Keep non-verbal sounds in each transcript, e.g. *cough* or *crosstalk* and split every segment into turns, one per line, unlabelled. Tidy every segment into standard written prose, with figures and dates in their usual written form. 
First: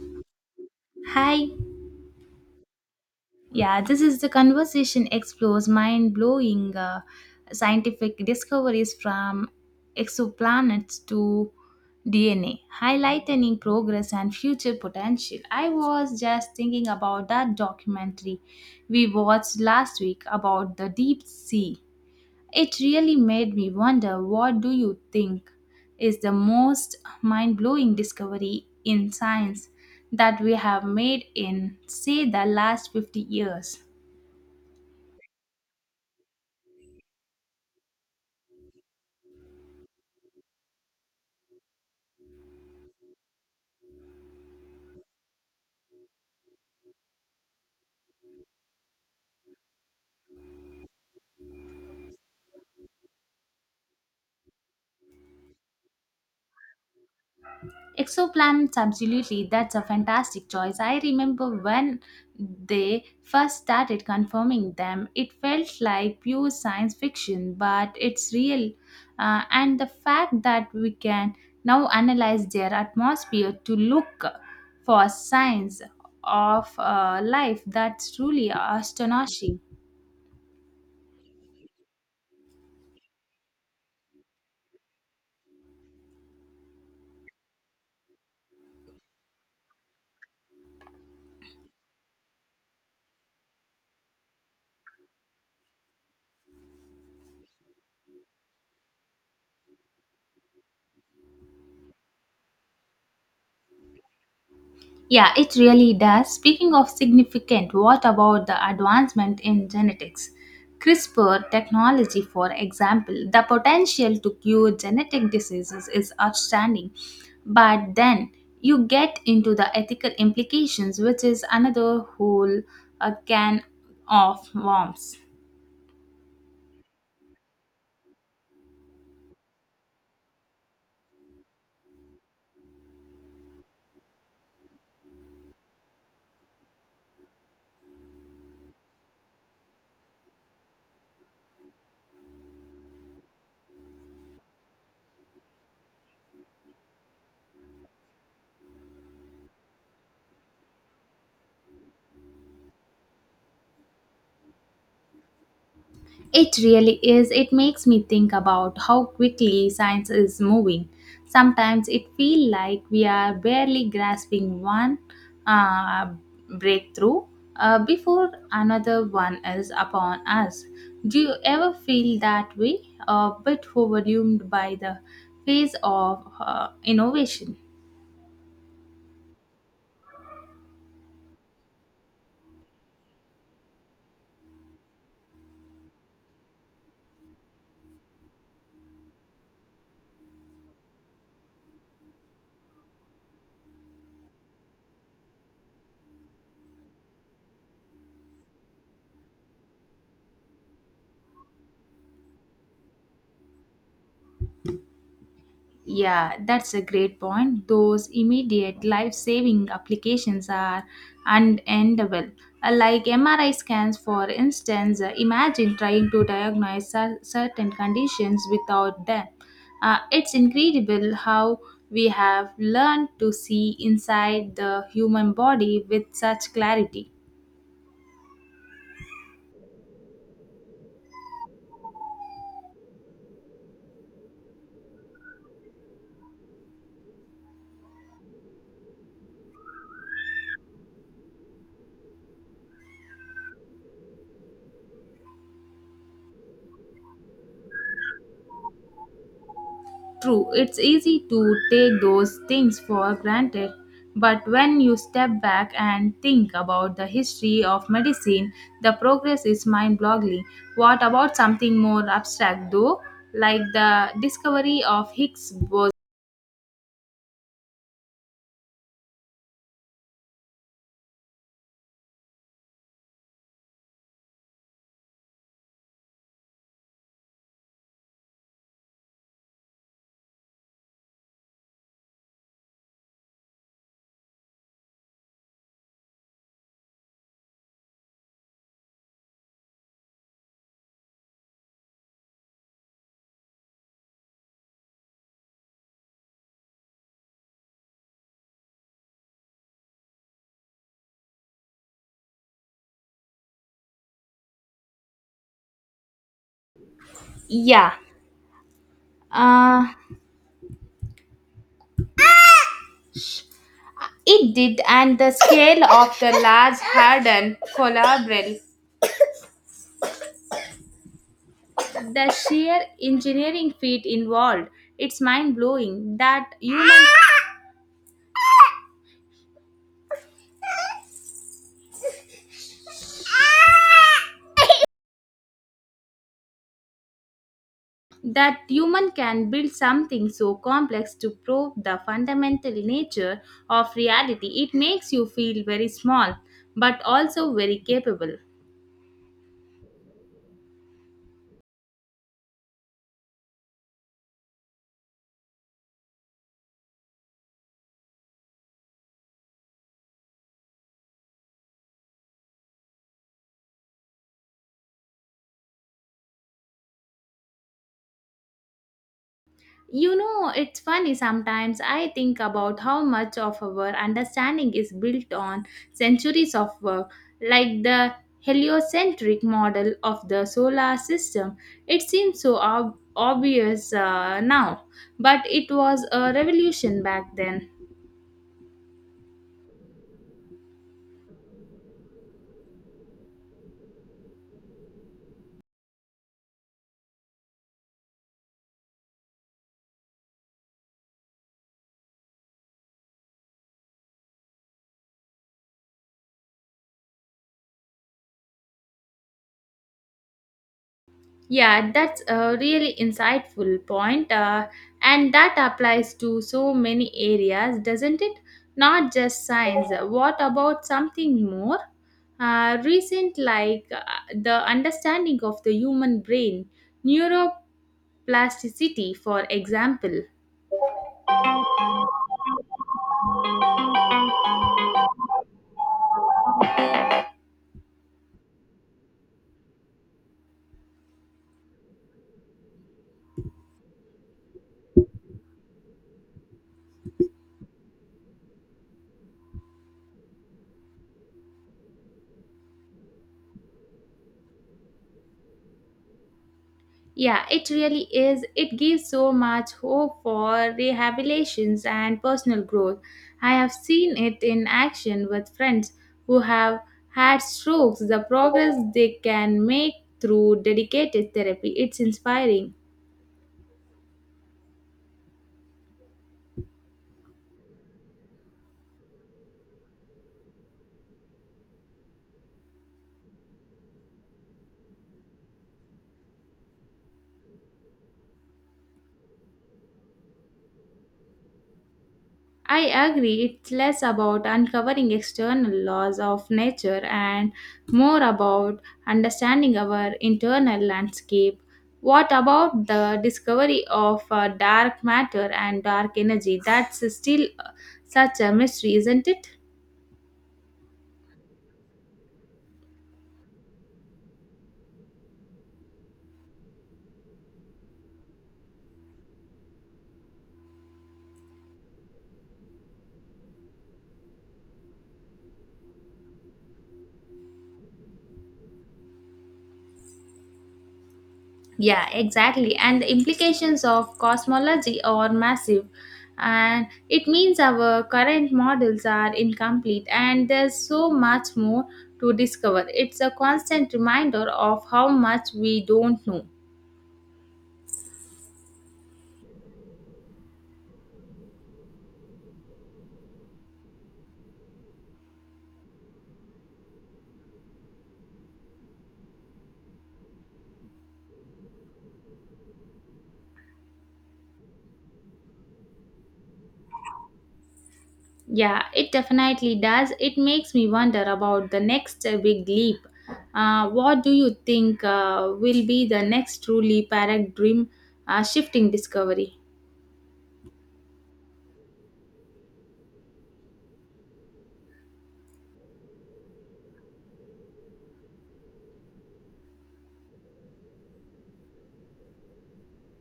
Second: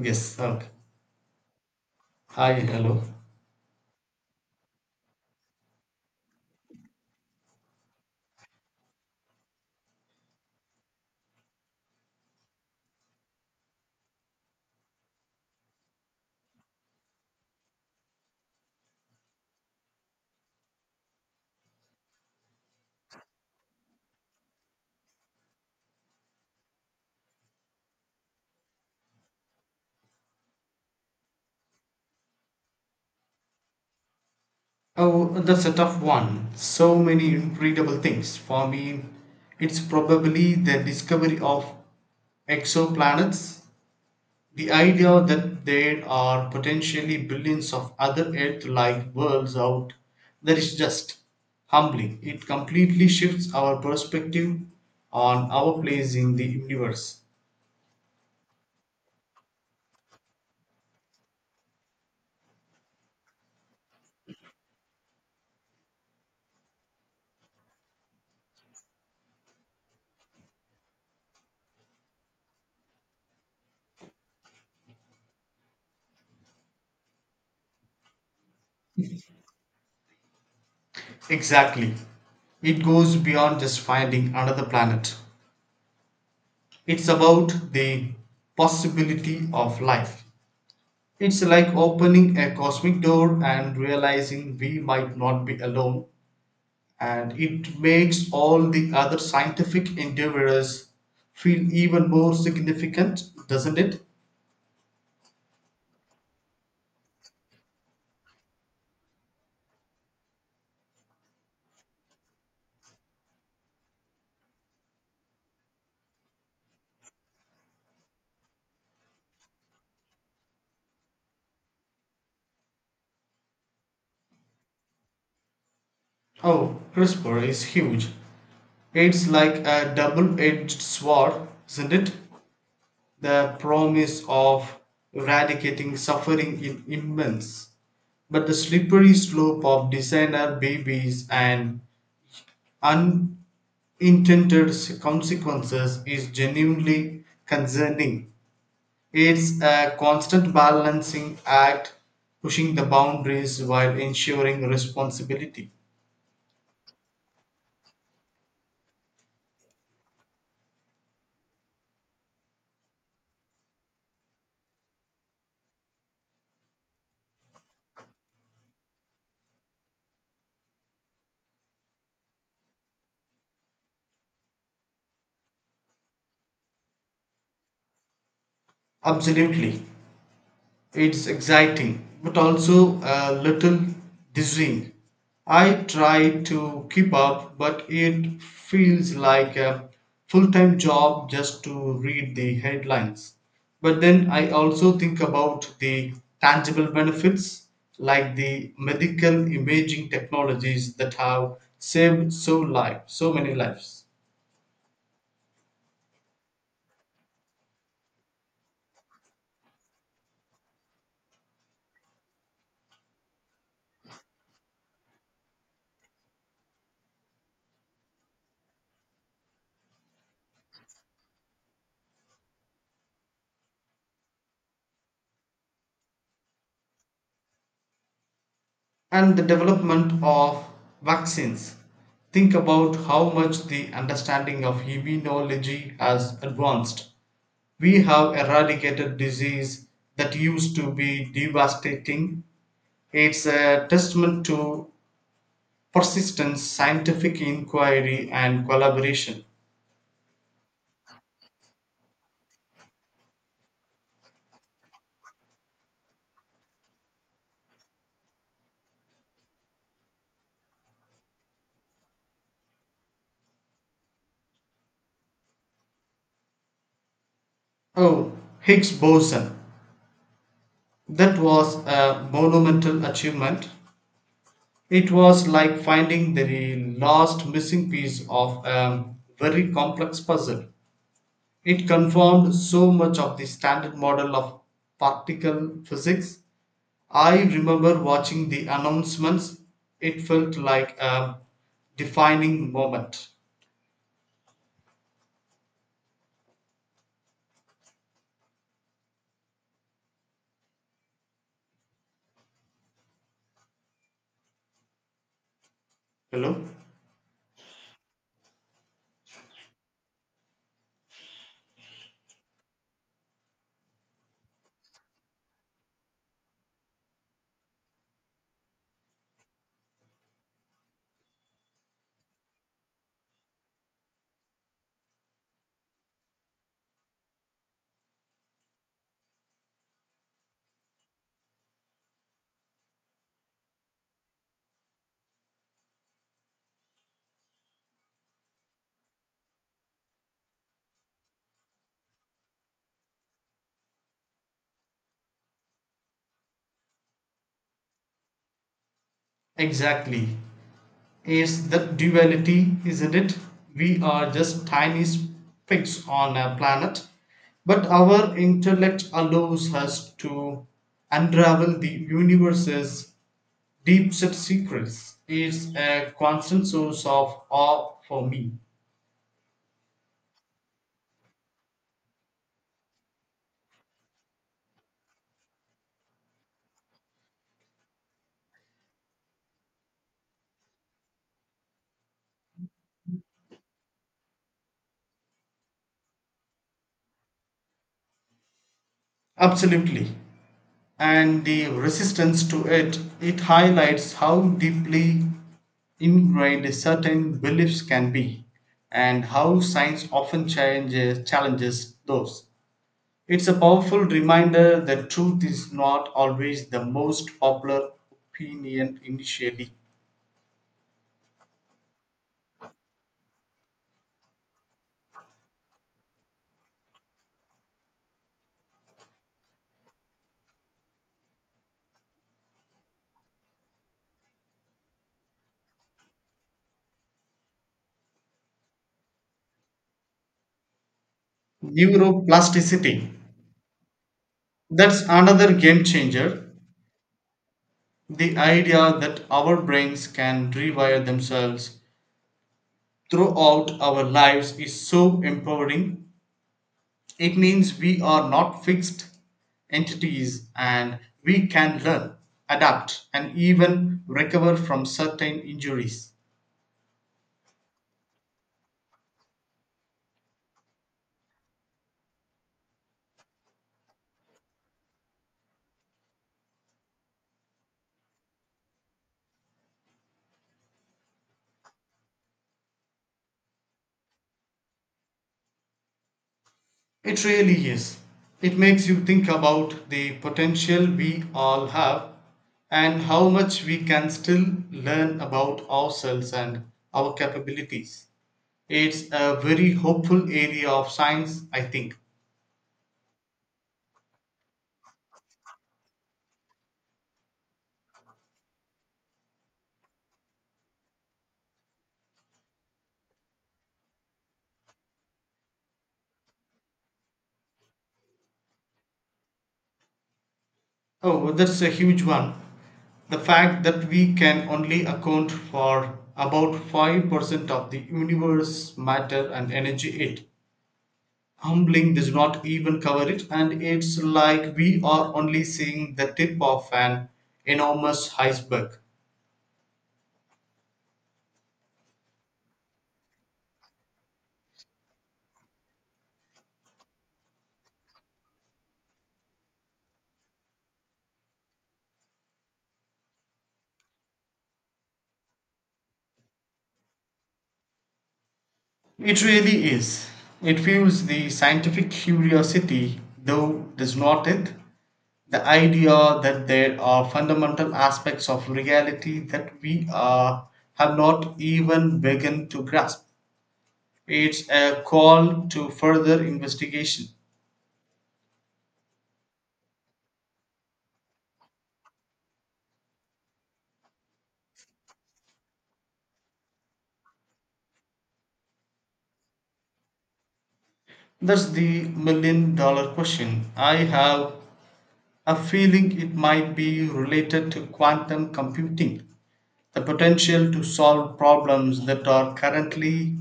Yes. Okay.
Hi.
Hi. Hello.
Yeah, this is the conversation explores mind blowing scientific discoveries from exoplanets to DNA, highlighting progress and future potential. I was just thinking about that documentary we watched last week about the deep sea. It really made me wonder, what do you think is the most mind-blowing discovery in science that we have made in, say, the last 50 years?
Oh, that's a tough one. So many readable things. For me, it's probably the discovery of exoplanets. The idea that there are potentially billions of other Earth like worlds out there is just humbling. It completely shifts our perspective on our place in the universe.
Exoplanets, absolutely. That's a fantastic choice. I remember when they first started confirming them, it felt like pure science fiction, but it's real. And the fact that we can now analyze their atmosphere to look for signs of life, that's truly astonishing.
Exactly. It goes beyond just finding another planet. It's about the possibility of life. It's like opening a cosmic door and realizing we might not be alone, and it makes all the other scientific endeavors feel even more significant, doesn't it?
Yeah, it really does. Speaking of significant, what about the advancement in genetics? CRISPR technology, for example, the potential to cure genetic diseases is outstanding. But then you get into the ethical implications, which is another whole can of worms.
Oh, CRISPR is huge. It's like a double edged sword, isn't it? The promise of eradicating suffering is immense, but the slippery slope of designer babies and unintended consequences is genuinely concerning. It's a constant balancing act, pushing the boundaries while ensuring responsibility.
It really is. It makes me think about how quickly science is moving. Sometimes it feels like we are barely grasping one uh, breakthrough before another one is upon us. Do you ever feel that way? A bit overwhelmed by the pace of innovation?
Absolutely. It's exciting, but also a little dizzying. I try to keep up, but it feels like a full time job just to read the headlines. But then I also think about the tangible benefits, like the medical imaging technologies that have so many lives.
Yeah, that's a great point. Those immediate life saving applications are unendable. Like MRI scans, for instance, imagine trying to diagnose certain conditions without them. It's incredible how we have learned to see inside the human body with such clarity.
And the development of vaccines. Think about how much the understanding of immunology has advanced. We have eradicated disease that used to be devastating. It's a testament to persistent scientific inquiry and collaboration.
True, it's easy to take those things for granted, but when you step back and think about the history of medicine, the progress is mind boggling. What about something more abstract, though, like the discovery of Higgs boson?
Oh, Higgs boson. That was a monumental achievement. It was like finding the last missing piece of a very complex puzzle. It confirmed so much of the standard model of particle physics. I remember watching the announcements, it felt like a defining moment. Hello?
Yeah, uh, it did, and the scale of the Large Hadron collider, the sheer engineering feat involved, it's mind blowing that human can build something so complex to prove the fundamental nature of reality. It makes you feel very small but also very capable.
Exactly. Is the duality, isn't it? We are just tiny specks on a planet, but our intellect allows us to unravel the universe's deep set secrets. It's a constant source of awe for me.
You know, it's funny, sometimes I think about how much of our understanding is built on centuries of work, like the heliocentric model of the solar system. It seems so obvious now, but it was a revolution back then.
Absolutely. And the resistance to it, it highlights how deeply ingrained certain beliefs can be, and how science often changes, challenges those. It's a powerful reminder that truth is not always the most popular opinion initially.
Yeah, that's a really insightful point, and that applies to so many areas, doesn't it? Not just science. What about something more recent, like the understanding of the human brain, neuroplasticity, for example?
Neuroplasticity, that's another game changer. The idea that our brains can rewire themselves throughout our lives is so empowering. It means we are not fixed entities, and we can learn, adapt, and even recover from certain injuries.
Yeah, it really is. It gives so much hope for rehabilitations and personal growth. I have seen it in action with friends who have had strokes, the progress they can make through dedicated therapy. It's inspiring.
It really is. It makes you think about the potential we all have and how much we can still learn about ourselves and our capabilities. It's a very hopeful area of science, I think.
I agree, it's less about uncovering external laws of nature and more about understanding our internal landscape. What about the discovery of dark matter and dark energy? That's still such a mystery, isn't it?
Oh, well, that's a huge one. The fact that we can only account for about 5% of the universe matter and energy, it humbling does not even cover it, and it's like we are only seeing the tip of an enormous iceberg.
Yeah, exactly. And the implications of cosmology are massive. And it means our current models are incomplete, and there's so much more to discover. It's a constant reminder of how much we don't know.
It really is. It fuels the scientific curiosity, though does not it? The idea that there are fundamental aspects of reality that have not even begun to grasp. It's a call to further investigation.
Yeah, it definitely does. It makes me wonder about the next big leap. What do you think will be the next truly paradigm shifting discovery?
That's the million dollar question. I have a feeling it might be related to quantum computing. The potential to solve problems that are currently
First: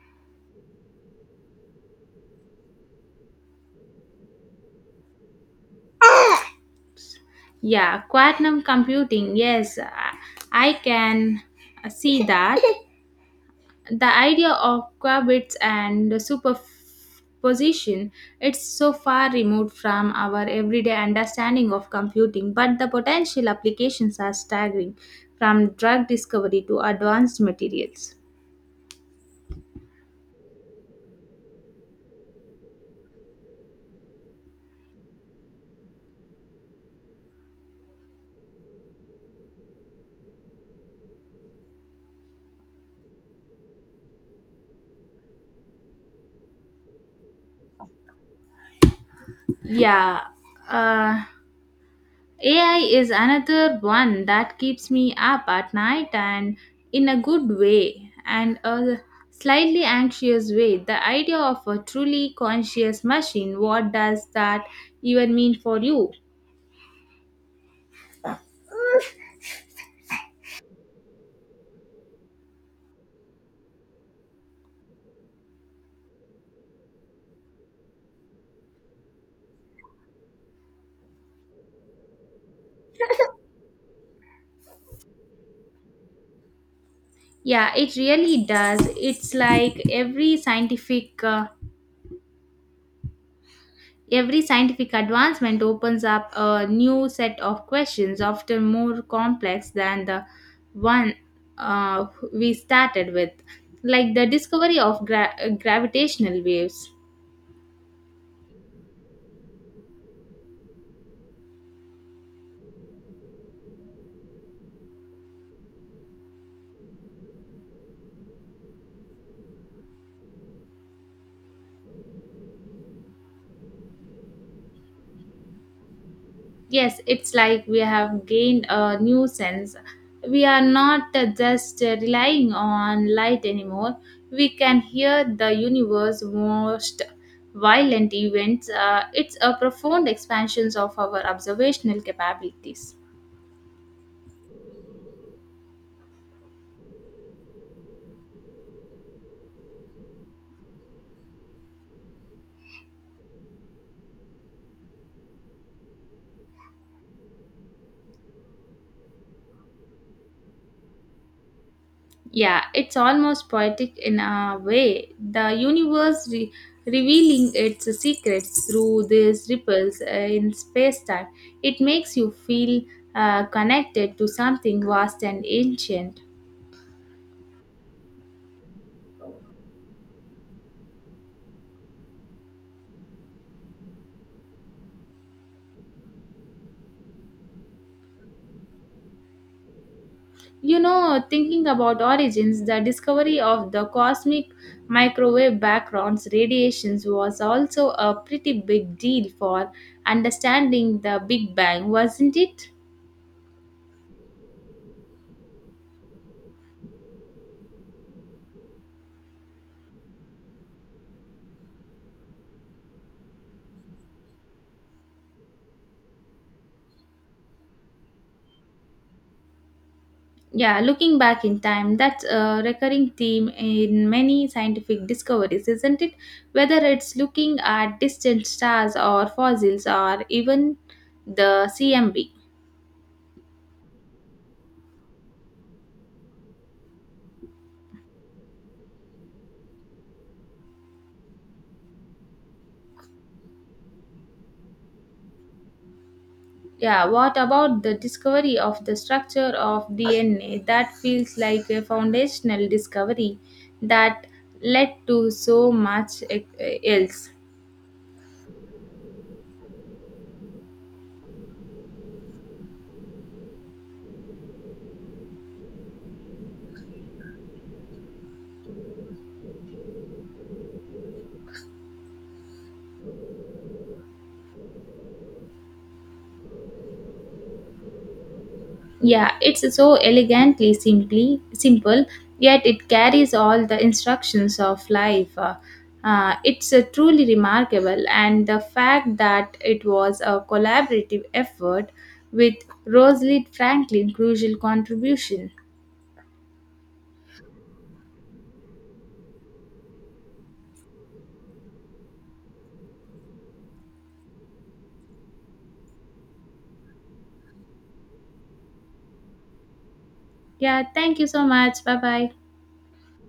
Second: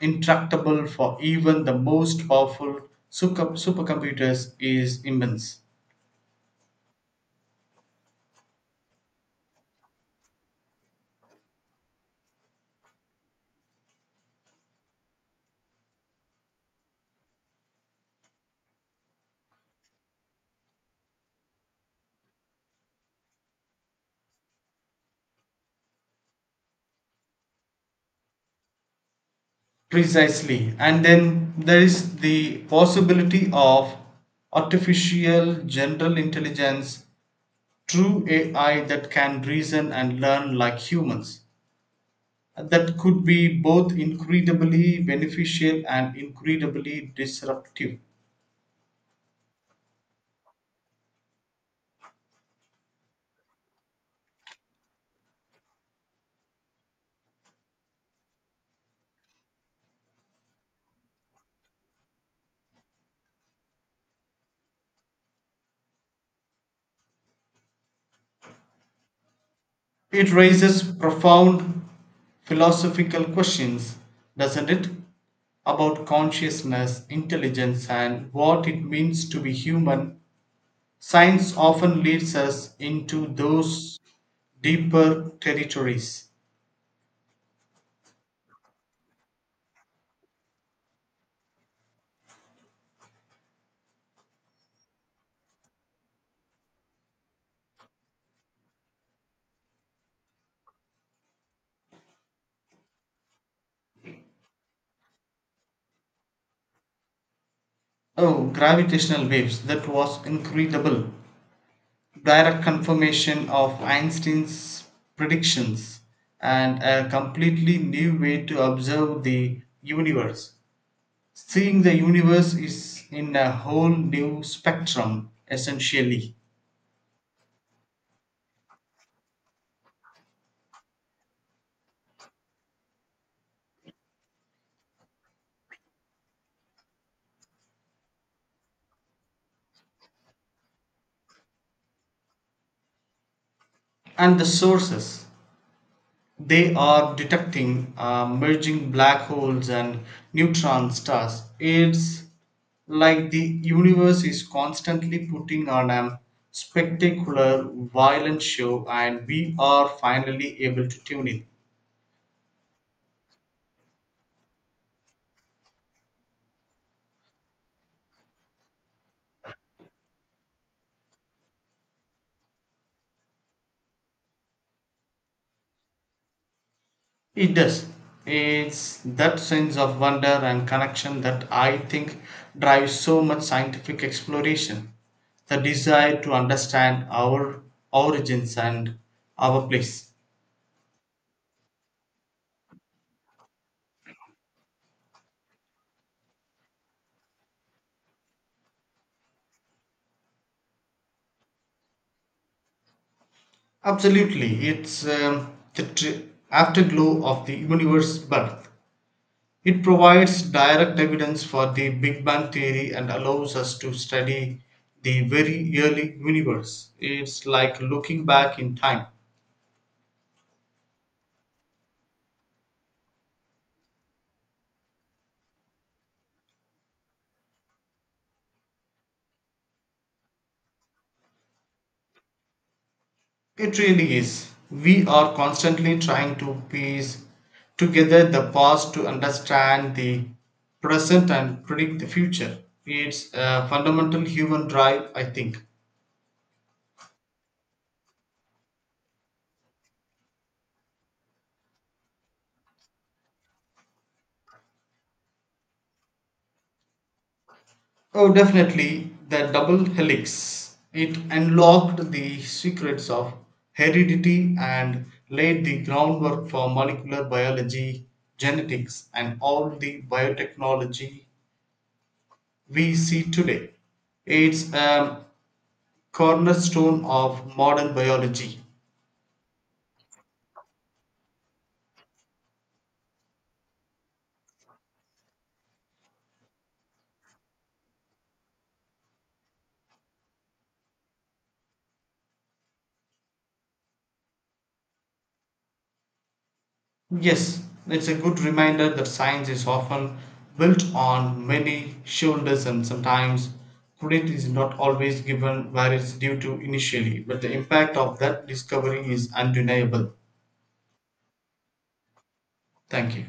intractable for even the most powerful supercomputers is immense.
Yeah, quantum computing. Yes, I can see that. *laughs* The idea of qubits and superposition, it's so far removed from our everyday understanding of computing, but the potential applications are staggering, from drug discovery to advanced materials.
Precisely. And then there is the possibility of artificial general intelligence, true AI that can reason and learn like humans. That could be both incredibly beneficial and incredibly disruptive.
Yeah. Uh, AI is another one that keeps me up at night, and in a good way and a slightly anxious way. The idea of a truly conscious machine, what does that even mean for you?
It raises profound philosophical questions, doesn't it? About consciousness, intelligence, and what it means to be human. Science often leads us into those deeper territories.
Yeah, it really does. It's like every scientific advancement opens up a new set of questions, often more complex than the one uh, we started with, like the discovery of gravitational waves.
Oh, gravitational waves, that was incredible. Direct confirmation of Einstein's predictions and a completely new way to observe the universe. Seeing the universe is in a whole new spectrum, essentially.
Yes, it's like we have gained a new sense. We are not just relying on light anymore. We can hear the universe's most violent events. It's a profound expansion of our observational capabilities.
And the sources they are detecting are merging black holes and neutron stars. It's like the universe is constantly putting on a spectacular, violent show, and we are finally able to tune in.
Yeah, it's almost poetic in a way. The universe revealing its secrets through these ripples in space time. It makes you feel connected to something vast and ancient.
It does. It's that sense of wonder and connection that I think drives so much scientific exploration. The desire to understand our origins and our place.
You know, thinking about origins, the discovery of the cosmic microwave backgrounds radiations was also a pretty big deal for understanding the Big Bang, wasn't it?
Absolutely. It's afterglow of the universe's birth. It provides direct evidence for the Big Bang theory and allows us to study the very early universe. It's like looking back in time.
Yeah, looking back in time, that's a recurring theme in many scientific discoveries, isn't it? Whether it's looking at distant stars or fossils or even the CMB.
It really is. We are constantly trying to piece together the past to understand the present and predict the future. It's a fundamental human drive, I think.
Yeah, what about the discovery of the structure of DNA? That feels like a foundational discovery that led to so much else.
Oh, definitely the double helix. It unlocked the secrets of heredity and laid the groundwork for molecular biology, genetics, and all the biotechnology we see today. It's cornerstone of modern biology.
Yeah, it's so elegantly simply simple, yet it carries all the instructions of life. It's truly remarkable, and the fact that it was a collaborative effort with Rosalind Franklin' crucial contribution.
Yes, it's a good reminder that science is often built on many shoulders, and sometimes credit is not always given where it's due to initially, but the impact of that discovery is undeniable.
Yeah, thank you so much. Bye bye.
Thank you.